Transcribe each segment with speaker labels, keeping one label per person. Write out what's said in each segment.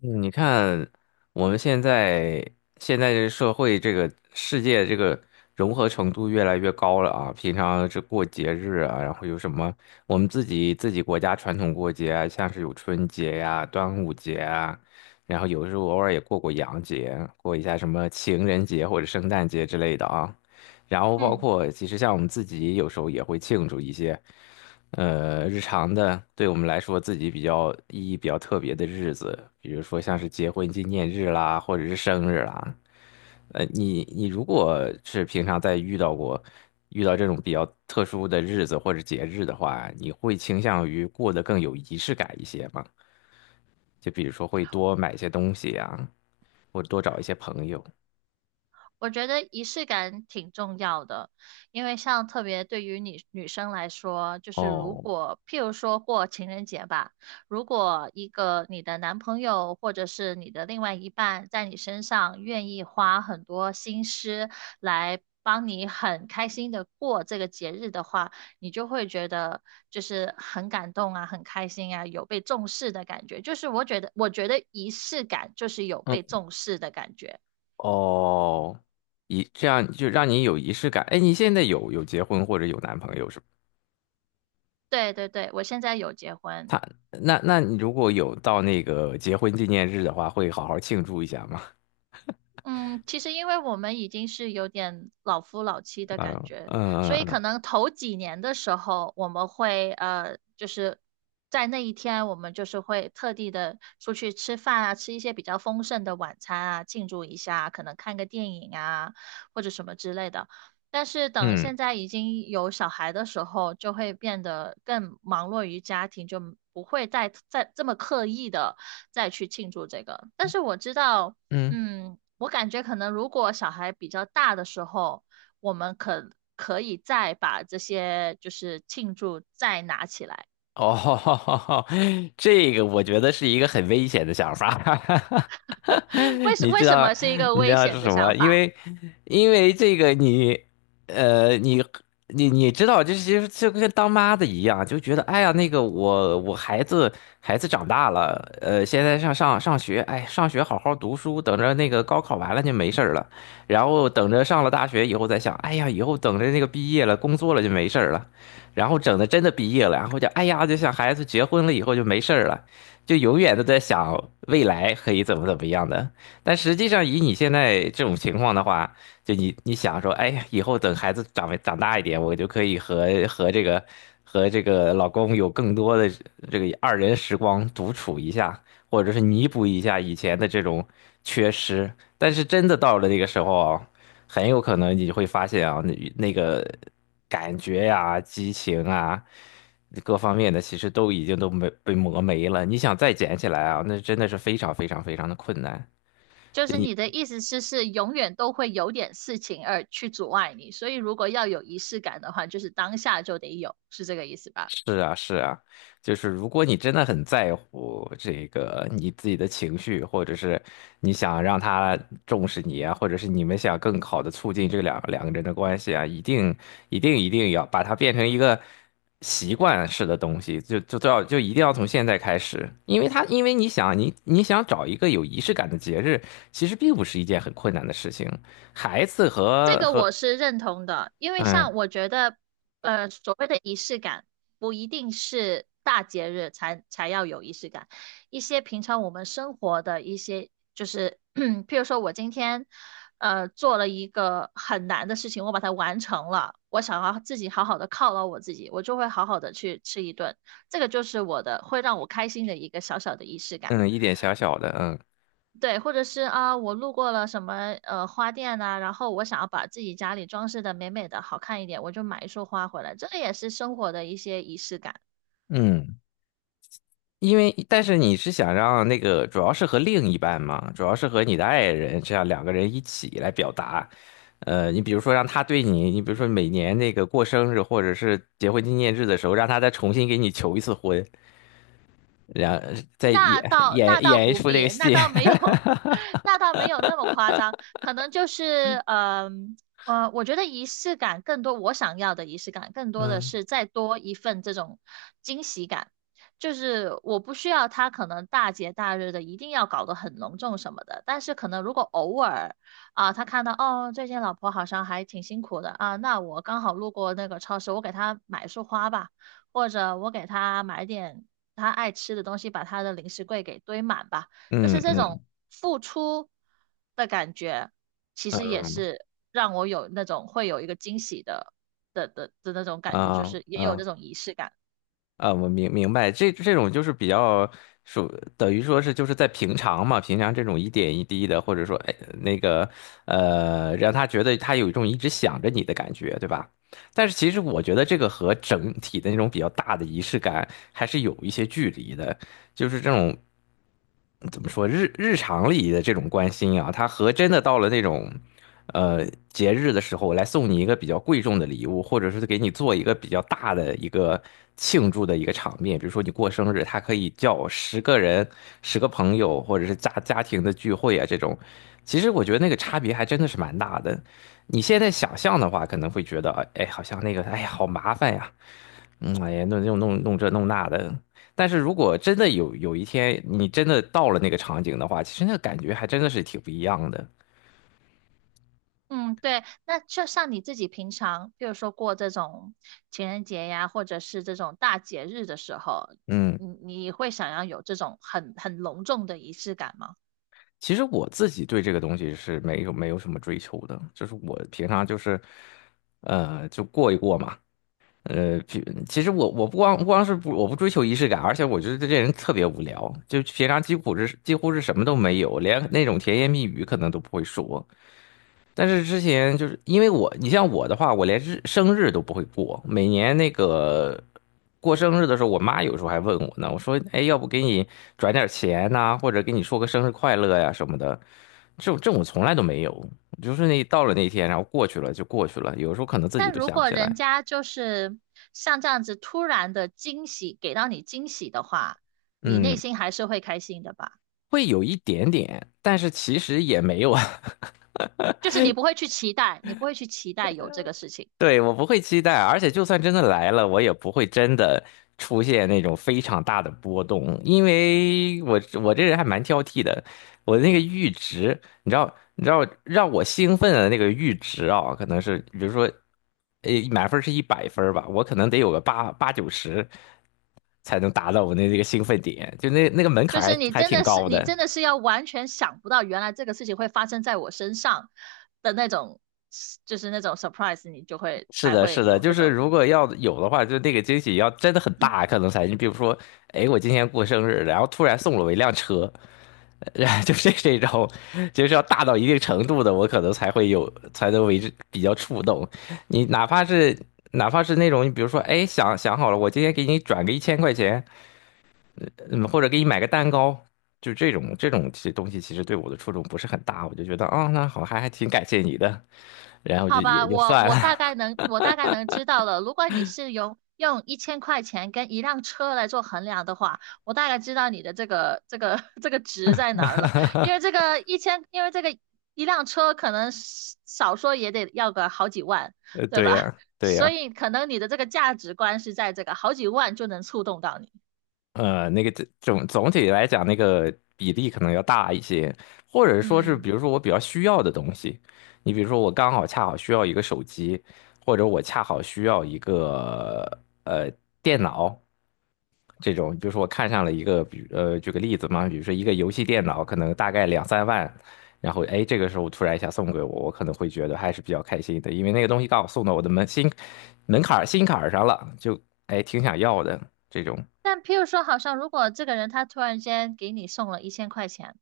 Speaker 1: 你看，我们现在这社会，这个世界这个融合程度越来越高了啊！平常这过节日啊，然后有什么我们自己国家传统过节啊，像是有春节呀、端午节啊，然后有时候偶尔也过过洋节，过一下什么情人节或者圣诞节之类的啊。然后包
Speaker 2: 嗯，
Speaker 1: 括其实像我们自己有时候也会庆祝一些。日常的，对我们来说自己比较意义比较特别的日子，比如说像是结婚纪念日啦，或者是生日啦。你如果是平常在遇到这种比较特殊的日子或者节日的话，你会倾向于过得更有仪式感一些吗？就比如说会多买一些东西啊，或者多找一些朋友。
Speaker 2: 我觉得仪式感挺重要的，因为像特别对于女生来说，就是如
Speaker 1: 哦，
Speaker 2: 果譬如说过情人节吧，如果一个你的男朋友或者是你的另外一半在你身上愿意花很多心思来帮你很开心的过这个节日的话，你就会觉得就是很感动啊，很开心啊，有被重视的感觉。就是我觉得仪式感就是有被
Speaker 1: 嗯，
Speaker 2: 重视的感觉。
Speaker 1: 哦，这样就让你有仪式感。哎，你现在有结婚或者有男朋友是吗？
Speaker 2: 对对对，我现在有结婚。
Speaker 1: 他那你如果有到那个结婚纪念日的话，会好好庆祝一下吗？
Speaker 2: 嗯，其实因为我们已经是有点老夫老妻的感
Speaker 1: 啊、
Speaker 2: 觉，
Speaker 1: 嗯嗯
Speaker 2: 所以
Speaker 1: 嗯
Speaker 2: 可能头几年的时候，我们会就是在那一天，我们就是会特地的出去吃饭啊，吃一些比较丰盛的晚餐啊，庆祝一下，可能看个电影啊，或者什么之类的。但是等
Speaker 1: 嗯
Speaker 2: 现在已经有小孩的时候，就会变得更忙碌于家庭，就不会再这么刻意的再去庆祝这个。但是我知道。
Speaker 1: 嗯。
Speaker 2: 嗯，我感觉可能如果小孩比较大的时候，我们可以再把这些就是庆祝再拿起来。
Speaker 1: 哦，这个我觉得是一个很危险的想法。
Speaker 2: 为 什
Speaker 1: 你
Speaker 2: 为
Speaker 1: 知
Speaker 2: 什
Speaker 1: 道，
Speaker 2: 么是一个
Speaker 1: 你知
Speaker 2: 危
Speaker 1: 道是
Speaker 2: 险的
Speaker 1: 什么？
Speaker 2: 想
Speaker 1: 因
Speaker 2: 法？
Speaker 1: 为，因为这个你，呃，你，你知道，就是就跟当妈的一样，就觉得，哎呀，那个我孩子长大了，现在上学，哎，上学好好读书，等着那个高考完了就没事儿了，然后等着上了大学以后再想，哎呀，以后等着那个毕业了，工作了就没事儿了。然后整的真的毕业了，然后就哎呀，就想孩子结婚了以后就没事儿了，就永远都在想未来可以怎么怎么样的。但实际上，以你现在这种情况的话，就你想说，哎呀，以后等孩子长大一点，我就可以和这个老公有更多的这个二人时光独处一下，或者是弥补一下以前的这种缺失。但是真的到了那个时候啊，很有可能你会发现啊，那个感觉呀、激情啊，各方面的其实都已经都没被磨没了。你想再捡起来啊，那真的是非常非常非常的困难。
Speaker 2: 就
Speaker 1: 就
Speaker 2: 是
Speaker 1: 你。
Speaker 2: 你的意思是永远都会有点事情而去阻碍你，所以如果要有仪式感的话，就是当下就得有，是这个意思吧？
Speaker 1: 是啊，是啊，就是如果你真的很在乎这个你自己的情绪，或者是你想让他重视你啊，或者是你们想更好的促进这两个人的关系啊，一定一定一定要把它变成一个习惯式的东西，就都要就一定要从现在开始，因为你想找一个有仪式感的节日，其实并不是一件很困难的事情，孩子
Speaker 2: 这
Speaker 1: 和
Speaker 2: 个
Speaker 1: 和
Speaker 2: 我是认同的，因为
Speaker 1: 嗯
Speaker 2: 像我觉得，呃，所谓的仪式感不一定是大节日才要有仪式感，一些平常我们生活的一些，就是 譬如说我今天，呃，做了一个很难的事情，我把它完成了，我想要自己好好的犒劳我自己，我就会好好的去吃一顿，这个就是我的，会让我开心的一个小小的仪式感。
Speaker 1: 嗯一点小小的嗯
Speaker 2: 对，或者是啊，我路过了什么花店呐、然后我想要把自己家里装饰的美美的、好看一点，我就买一束花回来，这个也是生活的一些仪式感。
Speaker 1: 嗯。因为但是你是想让那个主要是和另一半嘛，主要是和你的爱人，这样两个人一起来表达。你比如说让他对你，你比如说每年那个过生日或者是结婚纪念日的时候，让他再重新给你求一次婚，然后再演
Speaker 2: 那倒那
Speaker 1: 演
Speaker 2: 倒
Speaker 1: 演一
Speaker 2: 不
Speaker 1: 出这
Speaker 2: 必，
Speaker 1: 个
Speaker 2: 那
Speaker 1: 戏。
Speaker 2: 倒没有。那倒没有那么夸张，可能就是我觉得仪式感更多，我想要的仪式感更多的
Speaker 1: 嗯
Speaker 2: 是再多一份这种惊喜感，就是我不需要他可能大节大日的一定要搞得很隆重什么的，但是可能如果偶尔啊，他看到哦最近老婆好像还挺辛苦的啊，那我刚好路过那个超市，我给他买束花吧。或者我给他买点他爱吃的东西，把他的零食柜给堆满吧。就是
Speaker 1: 嗯
Speaker 2: 这种
Speaker 1: 嗯
Speaker 2: 付出的感觉，其
Speaker 1: 嗯
Speaker 2: 实也
Speaker 1: 嗯
Speaker 2: 是让我有那种会有一个惊喜的那种感觉，就
Speaker 1: 啊
Speaker 2: 是也有
Speaker 1: 啊
Speaker 2: 这种仪式感。
Speaker 1: 啊，我明白，这种就是比较属，等于说是就是在平常嘛，平常这种一点一滴的，或者说哎那个让他觉得他有一种一直想着你的感觉，对吧？但是其实我觉得这个和整体的那种比较大的仪式感还是有一些距离的，就是这种怎么说日常里的这种关心啊，它和真的到了那种节日的时候来送你一个比较贵重的礼物，或者是给你做一个比较大的一个庆祝的一个场面，比如说你过生日，他可以叫10个人、10个朋友，或者是家庭的聚会啊这种，其实我觉得那个差别还真的是蛮大的。你现在想象的话，可能会觉得，哎，哎好像那个，哎呀，好麻烦呀，嗯，哎呀，弄这弄那的。但是如果真的有一天你真的到了那个场景的话，其实那个感觉还真的是挺不一样的。
Speaker 2: 嗯，对，那就像你自己平常，比如说过这种情人节呀，或者是这种大节日的时候，
Speaker 1: 嗯，
Speaker 2: 你会想要有这种很隆重的仪式感吗？
Speaker 1: 其实我自己对这个东西是没有什么追求的，就是我平常就是，就过一过嘛。其实我不光不光是不我不追求仪式感，而且我觉得这人特别无聊，就平常几乎是什么都没有，连那种甜言蜜语可能都不会说。但是之前就是因为我，你像我的话，我连生日都不会过。每年那个过生日的时候，我妈有时候还问我呢，我说：“哎，要不给你转点钱呐、或者给你说个生日快乐呀什么的。”这种从来都没有，就是那到了那天啊，然后过去了就过去了。有时候可能自己
Speaker 2: 但
Speaker 1: 都
Speaker 2: 如
Speaker 1: 想不
Speaker 2: 果
Speaker 1: 起
Speaker 2: 人
Speaker 1: 来，
Speaker 2: 家就是像这样子突然的惊喜，给到你惊喜的话，你
Speaker 1: 嗯，
Speaker 2: 内心还是会开心的吧？
Speaker 1: 会有一点点，但是其实也没有啊。
Speaker 2: 就是你不会去期待，你不会去期待有这个事情，
Speaker 1: 对，我不会期待，而且就算真的来了，我也不会真的出现那种非常大的波动，因为我这人还蛮挑剔的，我那个阈值，你知道，让我兴奋的那个阈值啊，可能是比如说，满分是100分儿吧，我可能得有个八九十才能达到这个兴奋点，就那个门
Speaker 2: 就
Speaker 1: 槛儿
Speaker 2: 是
Speaker 1: 还
Speaker 2: 你
Speaker 1: 还
Speaker 2: 真
Speaker 1: 挺
Speaker 2: 的是
Speaker 1: 高
Speaker 2: 你
Speaker 1: 的。
Speaker 2: 真的是要完全想不到，原来这个事情会发生在我身上的那种，就是那种 surprise,你就会
Speaker 1: 是
Speaker 2: 才
Speaker 1: 的，
Speaker 2: 会
Speaker 1: 是的，
Speaker 2: 有
Speaker 1: 就
Speaker 2: 那
Speaker 1: 是如
Speaker 2: 种。
Speaker 1: 果要有的话，就那个惊喜要真的很大，可能才。你比如说，哎，我今天过生日，然后突然送了我一辆车，然后就是这种，就是要大到一定程度的，我可能才会有，才能为之比较触动。你哪怕是那种，你比如说，哎，想想好了，我今天给你转个一千块钱，嗯，或者给你买个蛋糕，就这种其实东西，其实对我的触动不是很大，我就觉得，哦，那好，还挺感谢你的，然后就
Speaker 2: 好
Speaker 1: 也
Speaker 2: 吧，
Speaker 1: 就
Speaker 2: 我
Speaker 1: 算了。
Speaker 2: 我大概能我大概能知道了。如果你是用一千块钱跟一辆车来做衡量的话，我大概知道你的这个 这个值在哪儿了。因为这个一千，因为这个一辆车可能是少说也得要个好几万，对
Speaker 1: 对
Speaker 2: 吧？
Speaker 1: 呀，对
Speaker 2: 所
Speaker 1: 呀，
Speaker 2: 以可能你的这个价值观是在这个好几万就能触动到你。
Speaker 1: 那个总体来讲，那个比例可能要大一些，或者说是，比
Speaker 2: 嗯，
Speaker 1: 如说我比较需要的东西，你比如说我恰好需要一个手机，或者我恰好需要一个呃电脑这种，比如说我看上了一个，比如举个例子嘛，比如说一个游戏电脑，可能大概两三万，然后哎这个时候突然一下送给我，我可能会觉得还是比较开心的，因为那个东西刚好送到我的门心门槛儿心坎儿上了，就哎挺想要的这种。
Speaker 2: 但譬如说，好像如果这个人他突然间给你送了一千块钱，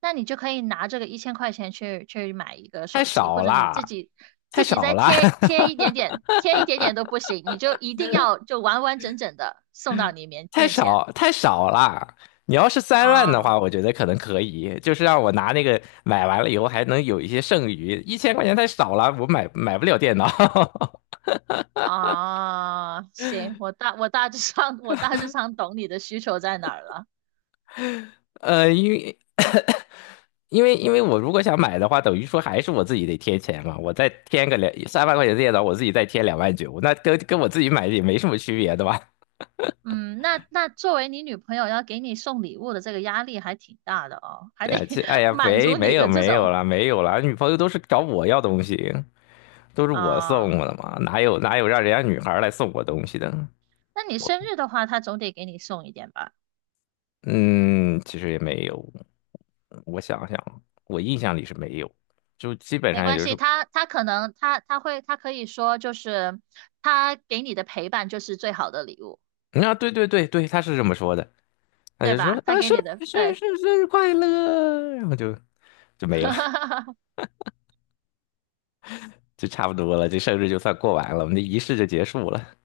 Speaker 2: 那你就可以拿这个一千块钱去买一个手
Speaker 1: 太
Speaker 2: 机，
Speaker 1: 少
Speaker 2: 或者你自
Speaker 1: 啦，
Speaker 2: 己
Speaker 1: 太
Speaker 2: 自己
Speaker 1: 少
Speaker 2: 再
Speaker 1: 啦，
Speaker 2: 贴一点点，贴一点点都不行，你就一定要就完完整整的送到你面
Speaker 1: 太
Speaker 2: 面前。
Speaker 1: 少太少啦。你要是三万的
Speaker 2: 啊
Speaker 1: 话，我觉得可能可以，就是让我拿那个买完了以后还能有一些剩余。一千块钱太少了，我买不了电脑。
Speaker 2: 啊，行，我大致上 我大致上懂你的需求在哪儿了。
Speaker 1: 呃，因为因为我如果想买的话，等于说还是我自己得贴钱嘛，我再添个2、3万块钱的电脑，我自己再贴2万9，那跟我自己买也没什么区别，对吧？
Speaker 2: 嗯，那作为你女朋友要给你送礼物的这个压力还挺大的哦，还
Speaker 1: 对
Speaker 2: 得
Speaker 1: 啊，这 哎呀，
Speaker 2: 满足你的这
Speaker 1: 没有
Speaker 2: 种。
Speaker 1: 了，没有了，女朋友都是找我要东西。都是我
Speaker 2: 啊、
Speaker 1: 送我的嘛，哪有让人家女孩儿来送我东西的？
Speaker 2: 那你生日的话，他总得给你送一点吧？
Speaker 1: 嗯，其实也没有。我想想，我印象里是没有，就基本
Speaker 2: 没
Speaker 1: 上也
Speaker 2: 关
Speaker 1: 就是，
Speaker 2: 系，他可以说就是他给你的陪伴就是最好的礼物，
Speaker 1: 啊，对对对对，他是这么说的，他
Speaker 2: 对
Speaker 1: 就说
Speaker 2: 吧？他
Speaker 1: 啊，
Speaker 2: 给
Speaker 1: 生
Speaker 2: 你的
Speaker 1: 日生日
Speaker 2: 对。
Speaker 1: 生日生日快乐，然后就没了，就差不多了，这生日就算过完了，我们的仪式就结束了。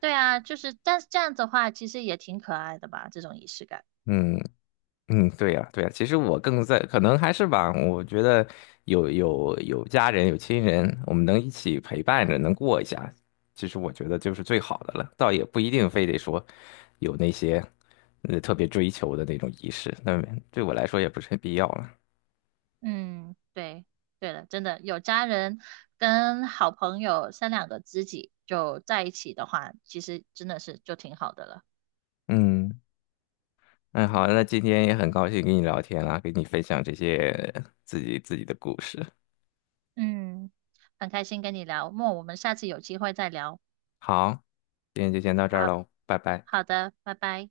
Speaker 2: 对啊，就是但是这样子的话，其实也挺可爱的吧，这种仪式感。
Speaker 1: 嗯，嗯，对呀，对呀，其实我更在，可能还是吧，我觉得有家人有亲人，我们能一起陪伴着，能过一下，其实我觉得就是最好的了，倒也不一定非得说有那些特别追求的那种仪式，那对我来说也不是很必要了。
Speaker 2: 嗯，对，对了，真的有家人跟好朋友三两个知己就在一起的话，其实真的是就挺好的了。
Speaker 1: 嗯，那好，那今天也很高兴跟你聊天啦，跟你分享这些自己的故事。
Speaker 2: 嗯，很开心跟你聊，我们下次有机会再聊。
Speaker 1: 好，今天就先到这儿
Speaker 2: 好。
Speaker 1: 喽，拜拜。
Speaker 2: 好的，拜拜。